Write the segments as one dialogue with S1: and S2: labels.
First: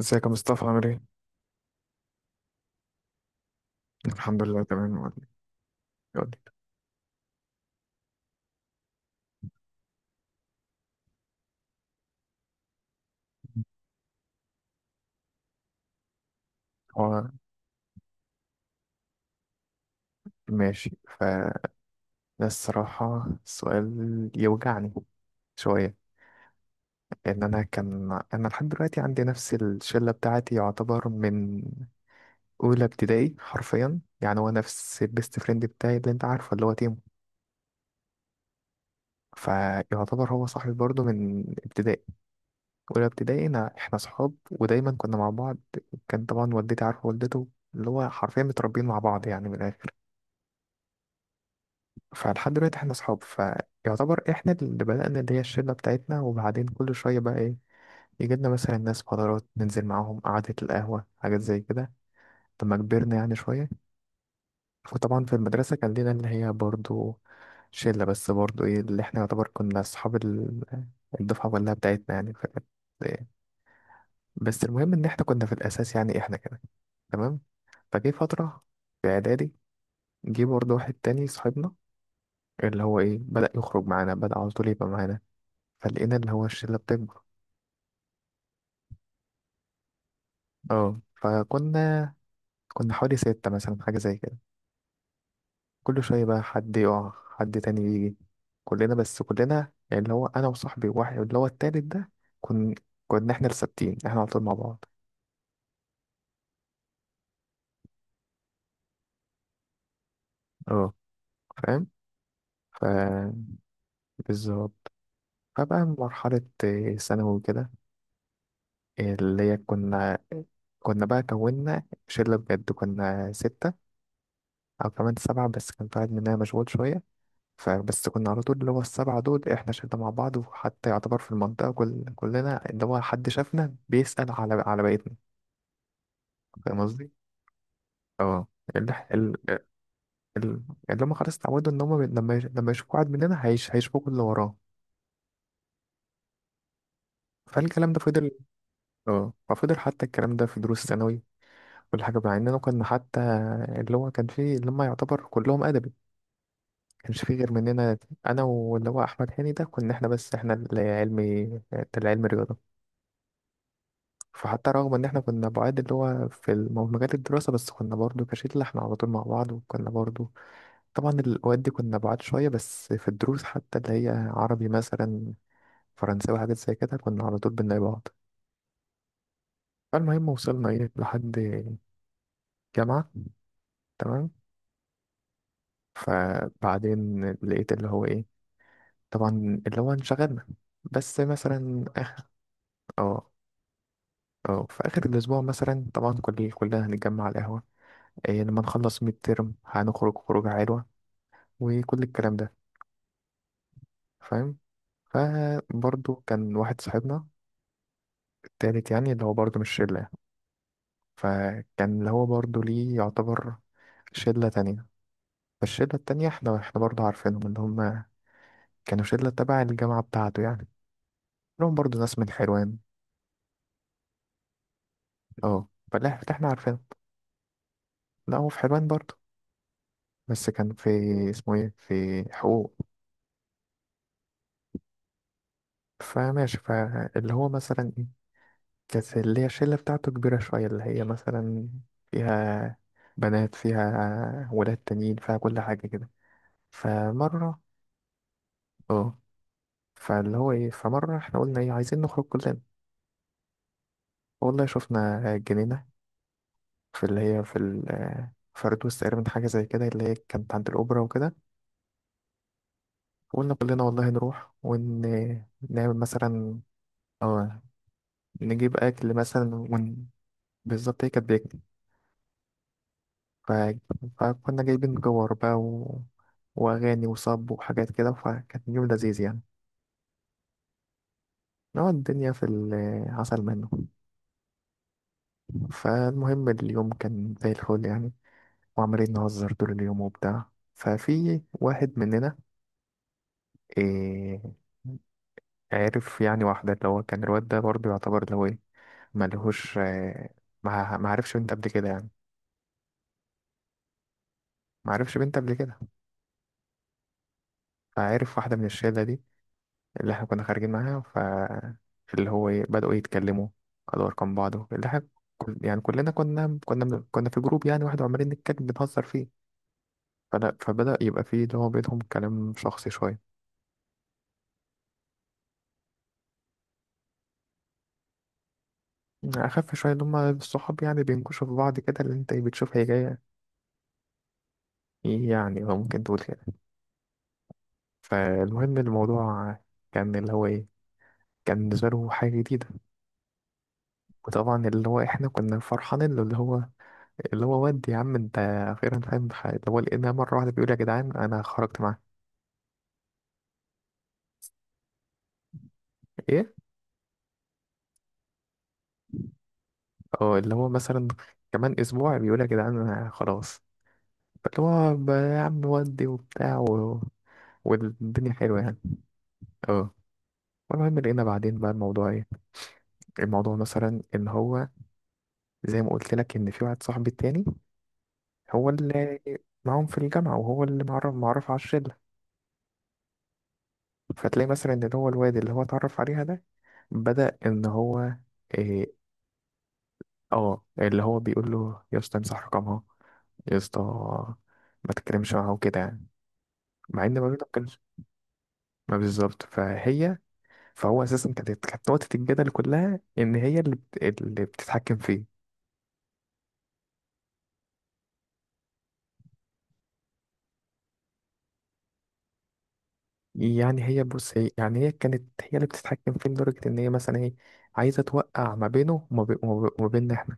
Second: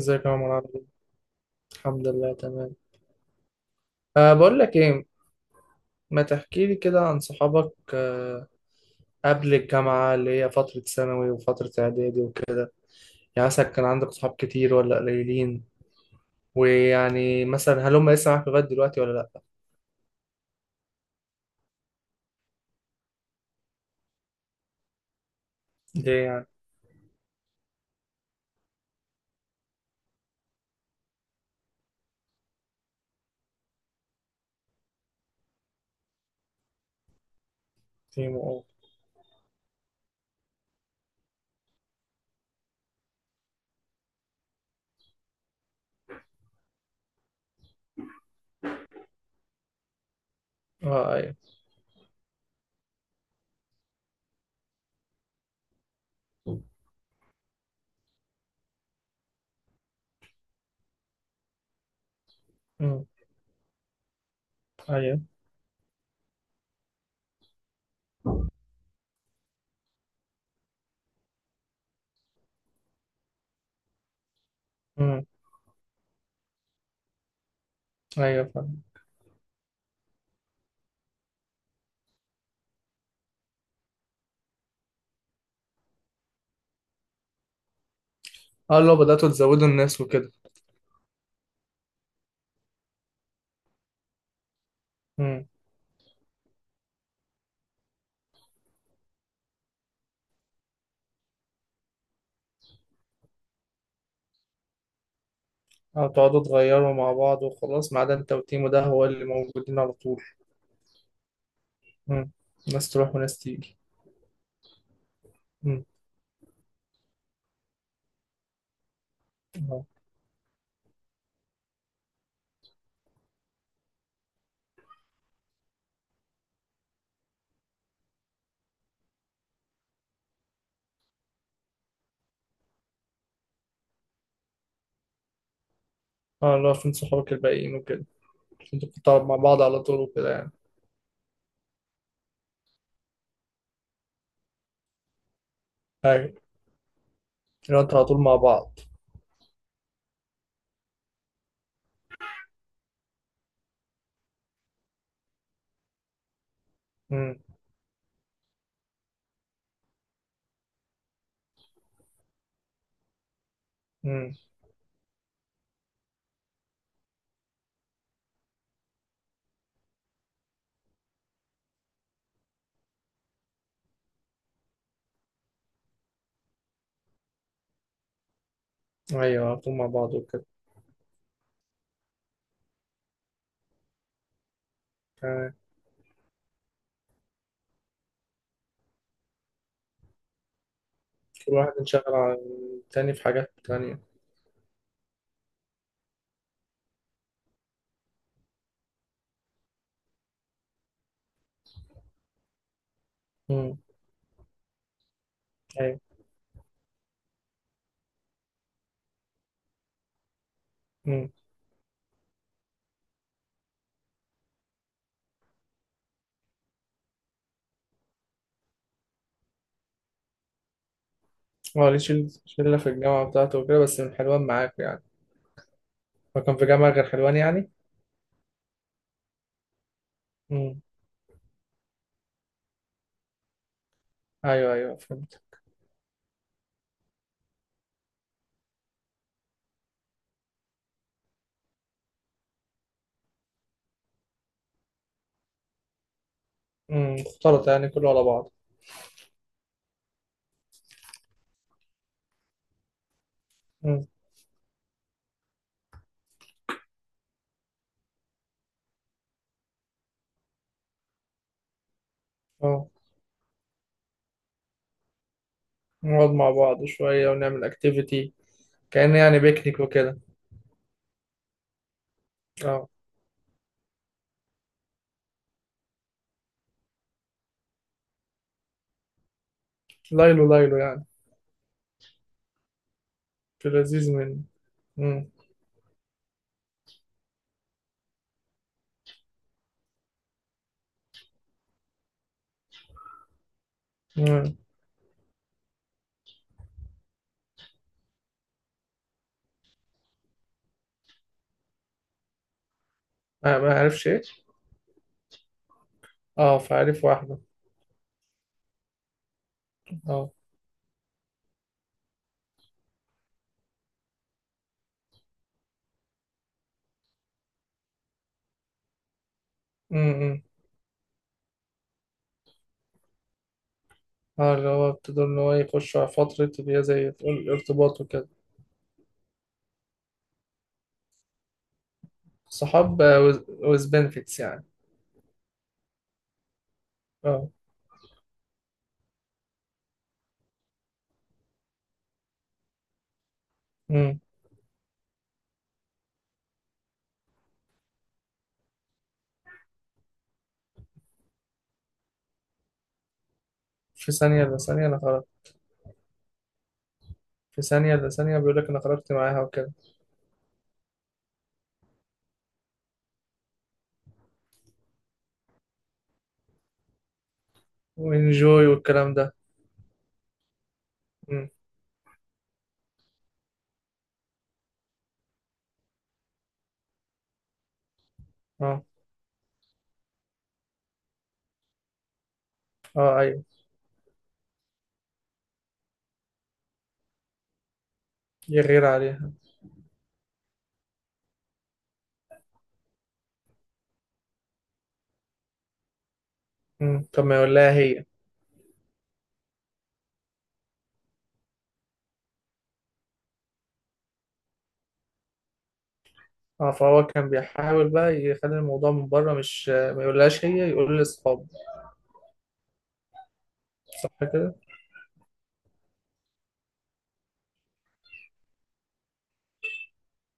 S1: ازيك يا
S2: يا عمر؟
S1: مصطفى؟
S2: عامل ايه؟
S1: عامل ايه؟
S2: الحمد لله تمام. أه،
S1: الحمد
S2: بقول
S1: لله
S2: لك
S1: تمام،
S2: ايه،
S1: يقول لي
S2: ما
S1: يقول لي
S2: تحكي لي كده عن صحابك؟ قبل الجامعة اللي هي فترة ثانوي وفترة اعدادي وكده، يعني مثلا كان عندك صحاب كتير ولا قليلين؟
S1: هو
S2: ويعني مثلا هل هم لسه معاك لغاية دلوقتي ولا لا؟
S1: ماشي. فده الصراحة السؤال يوجعني شوية.
S2: ليه يعني؟
S1: لأن أنا كان لحد دلوقتي عندي نفس الشلة بتاعتي، يعتبر من أولى ابتدائي حرفيا. يعني هو نفس البيست فريند بتاعي اللي أنت عارفه، اللي هو تيمو.
S2: تيم او.
S1: فيعتبر هو صاحبي برضه من ابتدائي، أولى ابتدائي. أنا إحنا صحاب ودايما كنا مع بعض. كان طبعا والدتي عارفة والدته، اللي هو حرفيا متربيين مع بعض يعني من الآخر.
S2: اه ايوه.
S1: فلحد دلوقتي احنا اصحاب. فيعتبر احنا اللي بدأنا اللي هي الشلة بتاعتنا. وبعدين كل شوية بقى ايه، يجي لنا مثلا ناس فترات، ننزل معاهم قعدة القهوة، حاجات زي كده، لما
S2: امم.
S1: كبرنا يعني شوية.
S2: ايوه.
S1: وطبعا في المدرسة كان لنا اللي هي برضو شلة، بس برضو ايه، اللي احنا يعتبر كنا اصحاب الدفعة كلها بتاعتنا يعني. فكانت إيه. بس المهم ان احنا
S2: امم.
S1: كنا في الاساس يعني احنا كده، تمام. فجه
S2: ايوه،
S1: فترة
S2: فاهم.
S1: في اعدادي، جه برضو واحد تاني صاحبنا، اللي هو ايه، بدأ يخرج معانا، بدأ على طول يبقى معانا. فلقينا اللي هو الشلة بتكبر.
S2: اه، لو بدأتوا تزودوا الناس وكده.
S1: اه فكنا، كنا حوالي ستة مثلا، حاجة زي كده.
S2: امم.
S1: كل شوية بقى حد يقع، حد تاني يجي. كلنا بس كلنا يعني اللي هو أنا وصاحبي واحد اللي هو التالت ده، كن كنا احنا الثابتين، احنا على طول مع بعض.
S2: او تقعدوا تغيروا مع بعض وخلاص، ما عدا انت وتيمو ده هو اللي موجودين على طول.
S1: اه، فاهم.
S2: امم،
S1: ف
S2: ناس تروح وناس تيجي.
S1: بالظبط. فبقى مرحلة ثانوي كده. اللي هي
S2: امم.
S1: كنا، كنا بقى كونا شلة بجد، كنا ستة أو كمان سبعة، بس كان في واحد مننا مشغول شوية. فبس كنا على طول اللي هو السبعة دول احنا شلنا مع بعض. وحتى يعتبر في المنطقة كلنا اللي هو حد شافنا بيسأل على بقيتنا.
S2: اه، اللي هو
S1: فاهم
S2: فين
S1: قصدي؟
S2: صحابك الباقيين وكده.
S1: اه.
S2: انتوا
S1: اللي
S2: بتقعد مع بعض على طول وكده يعني.
S1: ال- اللي هم خلاص اتعودوا ان هم لما يشوفوا واحد مننا هيشوفوا اللي وراه.
S2: ايوه، لو
S1: فالكلام
S2: انتوا
S1: ده
S2: على طول
S1: فضل.
S2: مع بعض.
S1: اه، ففضل حتى الكلام ده في دروس الثانوي، كل حاجة. مع اننا كنا حتى اللي هو كان فيه اللي هم يعتبر كلهم أدبي، كانش فيه
S2: امم.
S1: غير مننا انا واللي هو احمد هاني ده. كنا احنا بس احنا اللي علمي، اللي علمي رياضة.
S2: امم.
S1: فحتى رغم ان احنا كنا بعاد اللي هو في مجال الدراسة، بس كنا برضو كشلة احنا على طول مع بعض. وكنا برضو طبعا الاوقات دي كنا بعاد شوية، بس في الدروس حتى اللي هي عربي مثلا، فرنساوي، حاجات زي كده كنا على طول بنلاقي بعض.
S2: ايوه، على طول مع بعض
S1: فالمهم
S2: وكده.
S1: وصلنا ايه لحد جامعة، تمام.
S2: تمام.
S1: فبعدين لقيت اللي هو ايه، طبعا اللي هو انشغلنا، بس
S2: كل واحد
S1: مثلا
S2: انشغل
S1: اخر.
S2: عن التاني في
S1: اه
S2: حاجات تانية.
S1: اه، في اخر الاسبوع مثلا طبعا كلنا هنتجمع على القهوة، إيه، لما نخلص ميد ترم هنخرج خروجة حلوة، وكل الكلام ده.
S2: امم.
S1: فاهم.
S2: ايوه.
S1: فبرضه كان واحد صاحبنا التالت يعني، اللي هو برضه مش شلة يعني.
S2: امم.
S1: فكان اللي هو برضه ليه يعتبر شلة تانية. فالشلة التانية احنا، برضه عارفينهم، اللي هم كانوا شلة تبع الجامعة بتاعته يعني، لهم
S2: اه، ليه
S1: برضه ناس من
S2: شلة
S1: حلوان.
S2: في الجامعة بتاعته وكده، بس من حلوان معاك يعني؟
S1: اه، فلا
S2: هو
S1: احنا
S2: كان في
S1: عارفينهم.
S2: جامعة غير حلوان يعني؟
S1: لا، هو في حلوان برضه، بس كان
S2: امم.
S1: في اسمه ايه، في حقوق.
S2: ايوه ايوه، فهمت.
S1: فماشي. فاللي هو مثلا ايه، كانت اللي هي الشلة بتاعته كبيرة شوية، اللي هي مثلا فيها بنات، فيها ولاد تانيين، فيها كل حاجة كده.
S2: امم،
S1: فمرة،
S2: اختلط يعني كله على بعض.
S1: اه، فاللي هو ايه، فمرة احنا قلنا ايه عايزين نخرج كلنا.
S2: امم.
S1: والله شفنا جنينة في اللي هي في ال فردوس تقريبا، حاجة زي كده، اللي هي كانت عند الأوبرا وكده.
S2: اه،
S1: وقلنا كلنا والله نروح ونعمل
S2: نقعد مع
S1: مثلا،
S2: بعض شوية
S1: اه،
S2: ونعمل اكتيفيتي.
S1: نجيب أكل
S2: كأن يعني
S1: مثلا
S2: بيكنيك
S1: ون...
S2: وكده.
S1: بالظبط، هي كانت بيك.
S2: اه،
S1: ف... فكنا جايبين جوار بقى و... وأغاني وصب وحاجات كده، فكان يوم لذيذ يعني،
S2: ليلو ليلو يعني.
S1: نقعد الدنيا في العسل منه.
S2: في لذيذ منه. امم.
S1: فالمهم اليوم كان زي الفل يعني، وعمالين نهزر طول اليوم وبتاع. ففي واحد مننا إيه،
S2: امم.
S1: عرف يعني واحدة. اللي هو كان الواد ده برضه يعتبر اللي هو ايه، ملهوش، ما عرفش بنت قبل كده يعني.
S2: ما عارفش ايه؟
S1: ما عرفش بنت قبل كده.
S2: اه، فعارف واحدة.
S1: فعرف واحدة من الشلة دي اللي احنا
S2: اه.
S1: كنا خارجين معاها. ف اللي هو ايه، بدأوا يتكلموا، خدوا ارقام بعض. اللي احنا كل... يعني كلنا كنا من... كنا في جروب يعني واحد، وعمالين نتكلم بنهزر فيه.
S2: امم.
S1: فلا، فبدأ يبقى فيه اللي هو بينهم كلام شخصي شوية،
S2: اه، اللي هو ابتدوا ان هو يخشوا على فترة اللي هي زي تقول ارتباط وكده.
S1: أخف شوية، اللي هما الصحاب يعني بينكشوا في بعض كده، اللي أنت إيه، بتشوف هي
S2: صحاب
S1: جاية.
S2: وز بنفيتس يعني.
S1: إيه يعني، هو ممكن تقول كده.
S2: اه.
S1: فالمهم الموضوع كان اللي هو إيه، كان بالنسبة له حاجة جديدة.
S2: امم.
S1: وطبعا اللي هو إحنا كنا فرحانين له، اللي هو اللي هو ودي يا عم انت اخيرا فاهم في حاجة. اللي هو لقينا مرة واحدة بيقول يا جدعان انا خرجت معاه.
S2: في ثانية الا ثانية انا خرجت.
S1: ايه،
S2: في ثانية الا ثانية بيقول لك انا خرجت معاها وكده.
S1: اه، اللي هو مثلا كمان اسبوع بيقول يا جدعان انا خلاص، اللي هو يا عم ودي وبتاع و... والدنيا حلوة
S2: وانجوي
S1: يعني.
S2: والكلام ده.
S1: اه. المهم لقينا
S2: امم.
S1: بعدين بقى الموضوع ايه، الموضوع مثلا ان هو زي ما قلت لك ان في واحد صاحبي التاني، هو
S2: اه.
S1: اللي معاهم في الجامعة، وهو اللي معرف على الشلة.
S2: اه ايوه،
S1: فتلاقي مثلا ان هو الواد اللي هو اتعرف عليها ده بدأ ان هو
S2: يغير
S1: آه،
S2: عليها.
S1: اه، اللي هو بيقول له يا اسطى امسح رقمها، يا اسطى ما تتكلمش معاها وكده يعني. مع
S2: امم،
S1: ان
S2: طب ما
S1: مامتها ما
S2: يقول لها
S1: كانش،
S2: هي.
S1: ما بالظبط، فهي، فهو اساسا كانت، نقطة الجدل كلها ان هي اللي بت... اللي بتتحكم فيه.
S2: اه، فهو كان بيحاول بقى يخلي الموضوع من بره، مش ما يقولهاش هي، يقول لاصحابه.
S1: يعني هي،
S2: صح
S1: بص، هي
S2: كده.
S1: يعني هي كانت هي اللي بتتحكم فيه، لدرجة ان هي مثلا ايه، عايزة توقع ما بينه وما بيننا احنا.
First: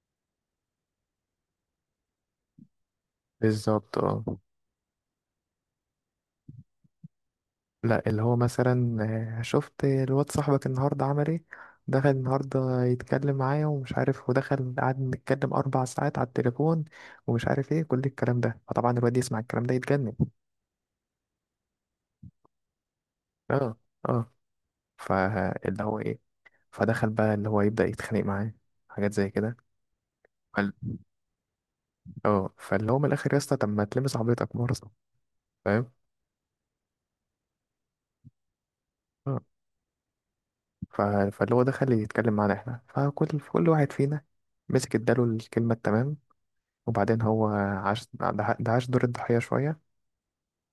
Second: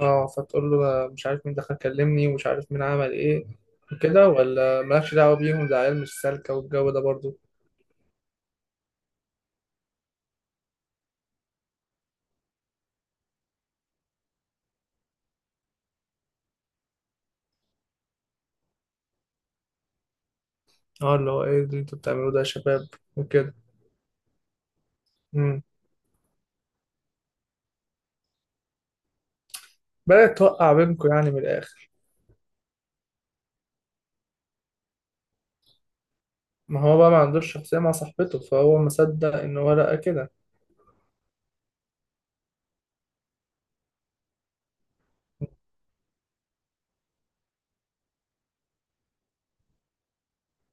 S2: اه، فتقول له ده مش عارف مين دخل كلمني، ومش عارف مين عمل ايه
S1: بالظبط، اه.
S2: وكده، ولا مالكش دعوة بيهم ده عيال مش سالكة والجو ده برضو.
S1: لا، اللي هو مثلا، شفت الواد صاحبك النهارده عمل ايه، دخل النهارده يتكلم معايا ومش عارف، ودخل قعد نتكلم 4 ساعات على التليفون، ومش عارف ايه كل الكلام ده. فطبعا الواد يسمع الكلام ده يتجنن.
S2: اه، اللي هو ايه اللي انتوا بتعملوه ده يا شباب وكده.
S1: اه اه.
S2: امم.
S1: فاللي هو ايه، فدخل بقى اللي هو يبدأ يتخانق معاه، حاجات زي كده.
S2: بدأت
S1: فال-
S2: توقع بينكم يعني من الآخر.
S1: اه، فاللي هو من الاخر يا اسطى، طب ما تلمس عربيتك مرة. فاهم.
S2: ما هو بقى ما عندوش شخصية مع صاحبته، فهو ما صدق
S1: اه.
S2: إن هو لقى كده.
S1: ف- فاللي هو دخل يتكلم معانا احنا، فكل واحد فينا مسك اداله الكلمة التمام. وبعدين هو عاش ده، ده عاش دور الضحية شوية.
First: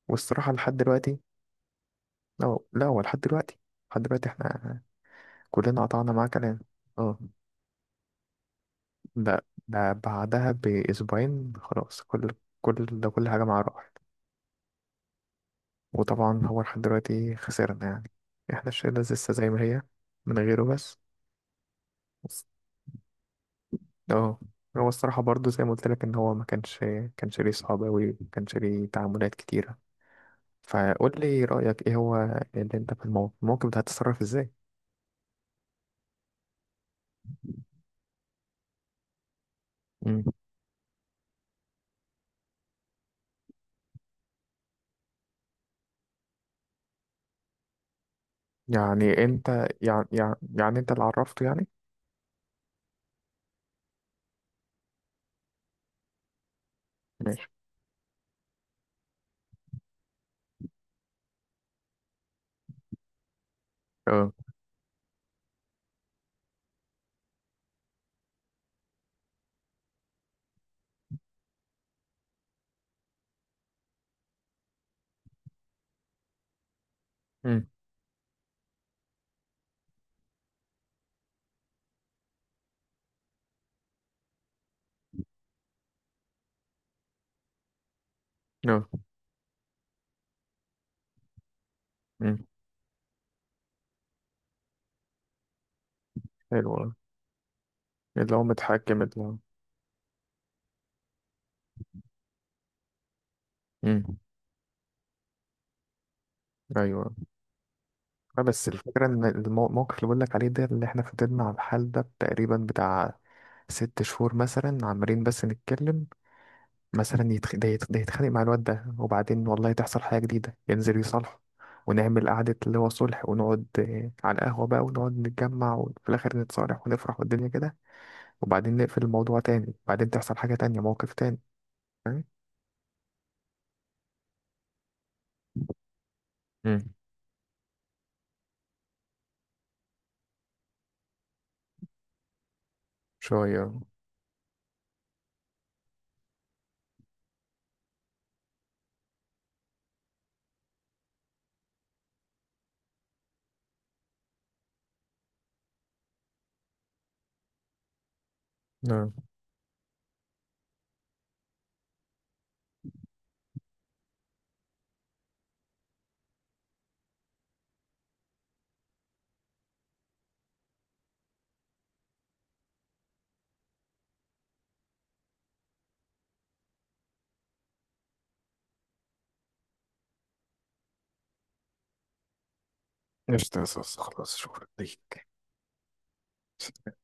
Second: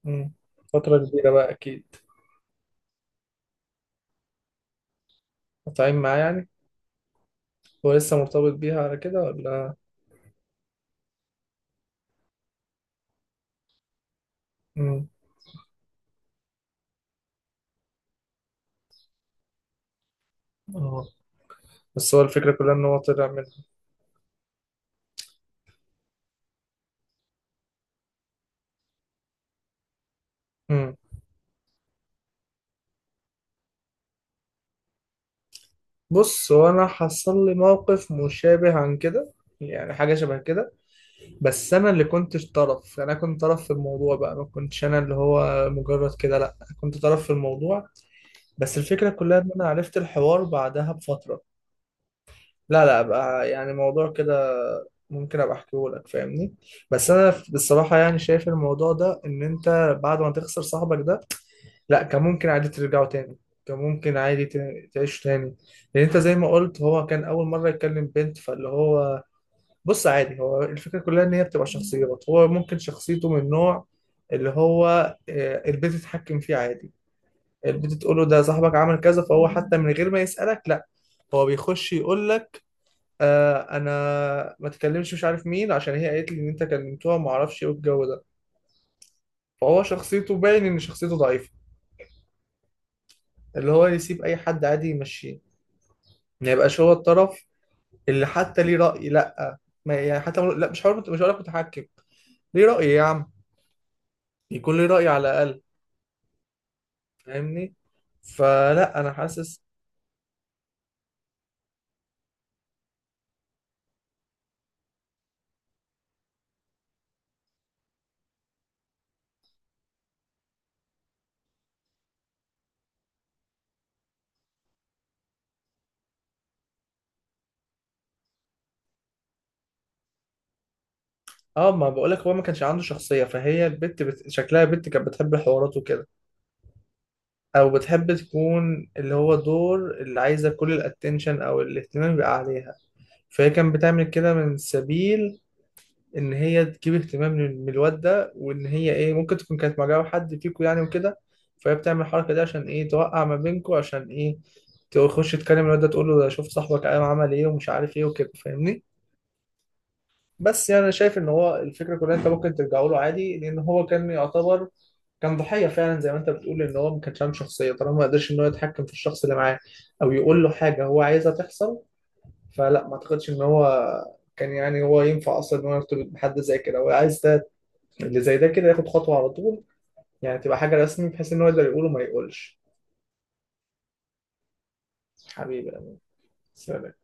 S2: امم،
S1: والصراحة لحد
S2: فترة
S1: دلوقتي،
S2: كبيرة بقى أكيد.
S1: لا هو لحد دلوقتي، لحد دلوقتي احنا كلنا
S2: قاطعين
S1: قطعنا
S2: معاه
S1: معاه
S2: يعني.
S1: كلام. اه.
S2: هو لسه مرتبط بيها على كده
S1: ده
S2: ولا؟
S1: بعدها بأسبوعين خلاص، كل كل ده كل حاجة معاه راحت.
S2: امم.
S1: وطبعا هو لحد دلوقتي خسرنا يعني، احنا الشلة لسه زي ما هي من غيره بس.
S2: اه. بس هو
S1: بس-
S2: الفكرة كلها إن هو طلع منها.
S1: اه، هو الصراحة برضو زي ما قلت لك ان هو ما كانش، كانش ليه صحاب أوي، ما كانش ليه تعاملات كتيرة.
S2: امم.
S1: فقول لي رأيك ايه، هو اللي انت في الموقف ده هتتصرف ازاي؟
S2: بص، هو انا حصل لي موقف مشابه عن كده، يعني حاجه
S1: مم.
S2: شبه كده. بس انا اللي كنت طرف، انا كنت طرف في الموضوع بقى، ما كنتش انا اللي هو مجرد كده، لا كنت طرف في الموضوع. بس الفكره
S1: يعني
S2: كلها ان
S1: انت،
S2: انا عرفت
S1: يعني يعني,
S2: الحوار
S1: يعني انت
S2: بعدها
S1: اللي
S2: بفتره.
S1: عرفته يعني.
S2: لا لا، بقى يعني موضوع كده، ممكن ابقى احكيه لك، فاهمني. بس انا
S1: ماشي.
S2: بصراحه يعني شايف الموضوع ده ان انت بعد ما تخسر صاحبك ده، لا كان ممكن عادي ترجعوا تاني، كان ممكن
S1: اه.
S2: عادي تعيشوا تاني. لان انت زي ما قلت، هو كان اول مره يكلم بنت، فاللي هو، بص عادي هو الفكره كلها ان هي بتبقى شخصيات. هو ممكن شخصيته من نوع اللي هو البنت تتحكم فيه عادي.
S1: مم.
S2: البنت تقول له ده صاحبك عمل كذا، فهو حتى من غير ما يسالك، لا هو بيخش يقول لك آه انا ما تكلمش مش عارف مين، عشان هي قالت لي ان انت كلمتوها، ما اعرفش ايه الجو ده.
S1: اه.
S2: فهو شخصيته باين ان شخصيته ضعيفه،
S1: مم.
S2: اللي هو يسيب اي حد عادي يمشيه، ما
S1: حلو
S2: يبقاش هو
S1: أوي.
S2: الطرف اللي
S1: اللي هو
S2: حتى ليه
S1: متحكم،
S2: رأي.
S1: اللي هو.
S2: لا، ما يعني حتى لا، مش هقول لك متحكم، ليه رأي يا عم،
S1: مم.
S2: يكون ليه رأي على الأقل،
S1: ايوه.
S2: فاهمني.
S1: اه بس
S2: فلا
S1: الفكره
S2: انا
S1: ان
S2: حاسس.
S1: الموقف اللي بقول لك عليه ده، اللي احنا فضلنا على الحال ده تقريبا بتاع 6 شهور مثلا، عمالين بس نتكلم. مثلا يتخ... ده يتخانق مع الواد ده، وبعدين والله تحصل حاجه جديده ينزل يصالحه، ونعمل قعدة اللي هو صلح، ونقعد على القهوة بقى، ونقعد نتجمع، وفي الآخر نتصالح ونفرح والدنيا كده. وبعدين نقفل الموضوع تاني، وبعدين تحصل حاجة تانية، موقف تاني.
S2: اه، ما بقولك
S1: فاهم.
S2: هو ما كانش عنده شخصية، فهي البت شكلها بنت كانت بتحب الحوارات وكده،
S1: مم.
S2: او بتحب تكون اللي هو دور اللي عايزة كل الاتنشن، او الاهتمام يبقى عليها. فهي
S1: شوية.
S2: كانت بتعمل كده من سبيل ان هي تجيب اهتمام من الواد ده، وان هي ايه ممكن تكون كانت معجبه حد فيكوا يعني وكده. فهي بتعمل الحركه دي عشان ايه توقع ما بينكوا، عشان ايه تخش تكلم الواد ده تقول له ده شوف صاحبك قام عمل ايه ومش عارف ايه وكده، فاهمني.
S1: نعم.
S2: بس يعني انا شايف ان هو الفكره كلها انت ممكن ترجعوا له عادي، لان هو كان يعتبر كان ضحيه فعلا زي ما انت بتقول، ان هو ما كانش عنده شخصيه طالما ما قدرش ان هو يتحكم في الشخص اللي معاه، او يقول له حاجه هو عايزها تحصل. فلا ما اعتقدش ان هو كان، يعني هو ينفع اصلا ان هو يرتبط بحد زي كده؟ هو عايز ده اللي زي ده، كده ياخد خطوة على طول، يعني تبقى حاجة رسمي بحيث إن هو يقدر يقول وما يقولش.
S1: قشطة يا صوص، خلاص شكرا ليك.
S2: حبيبي، سلام.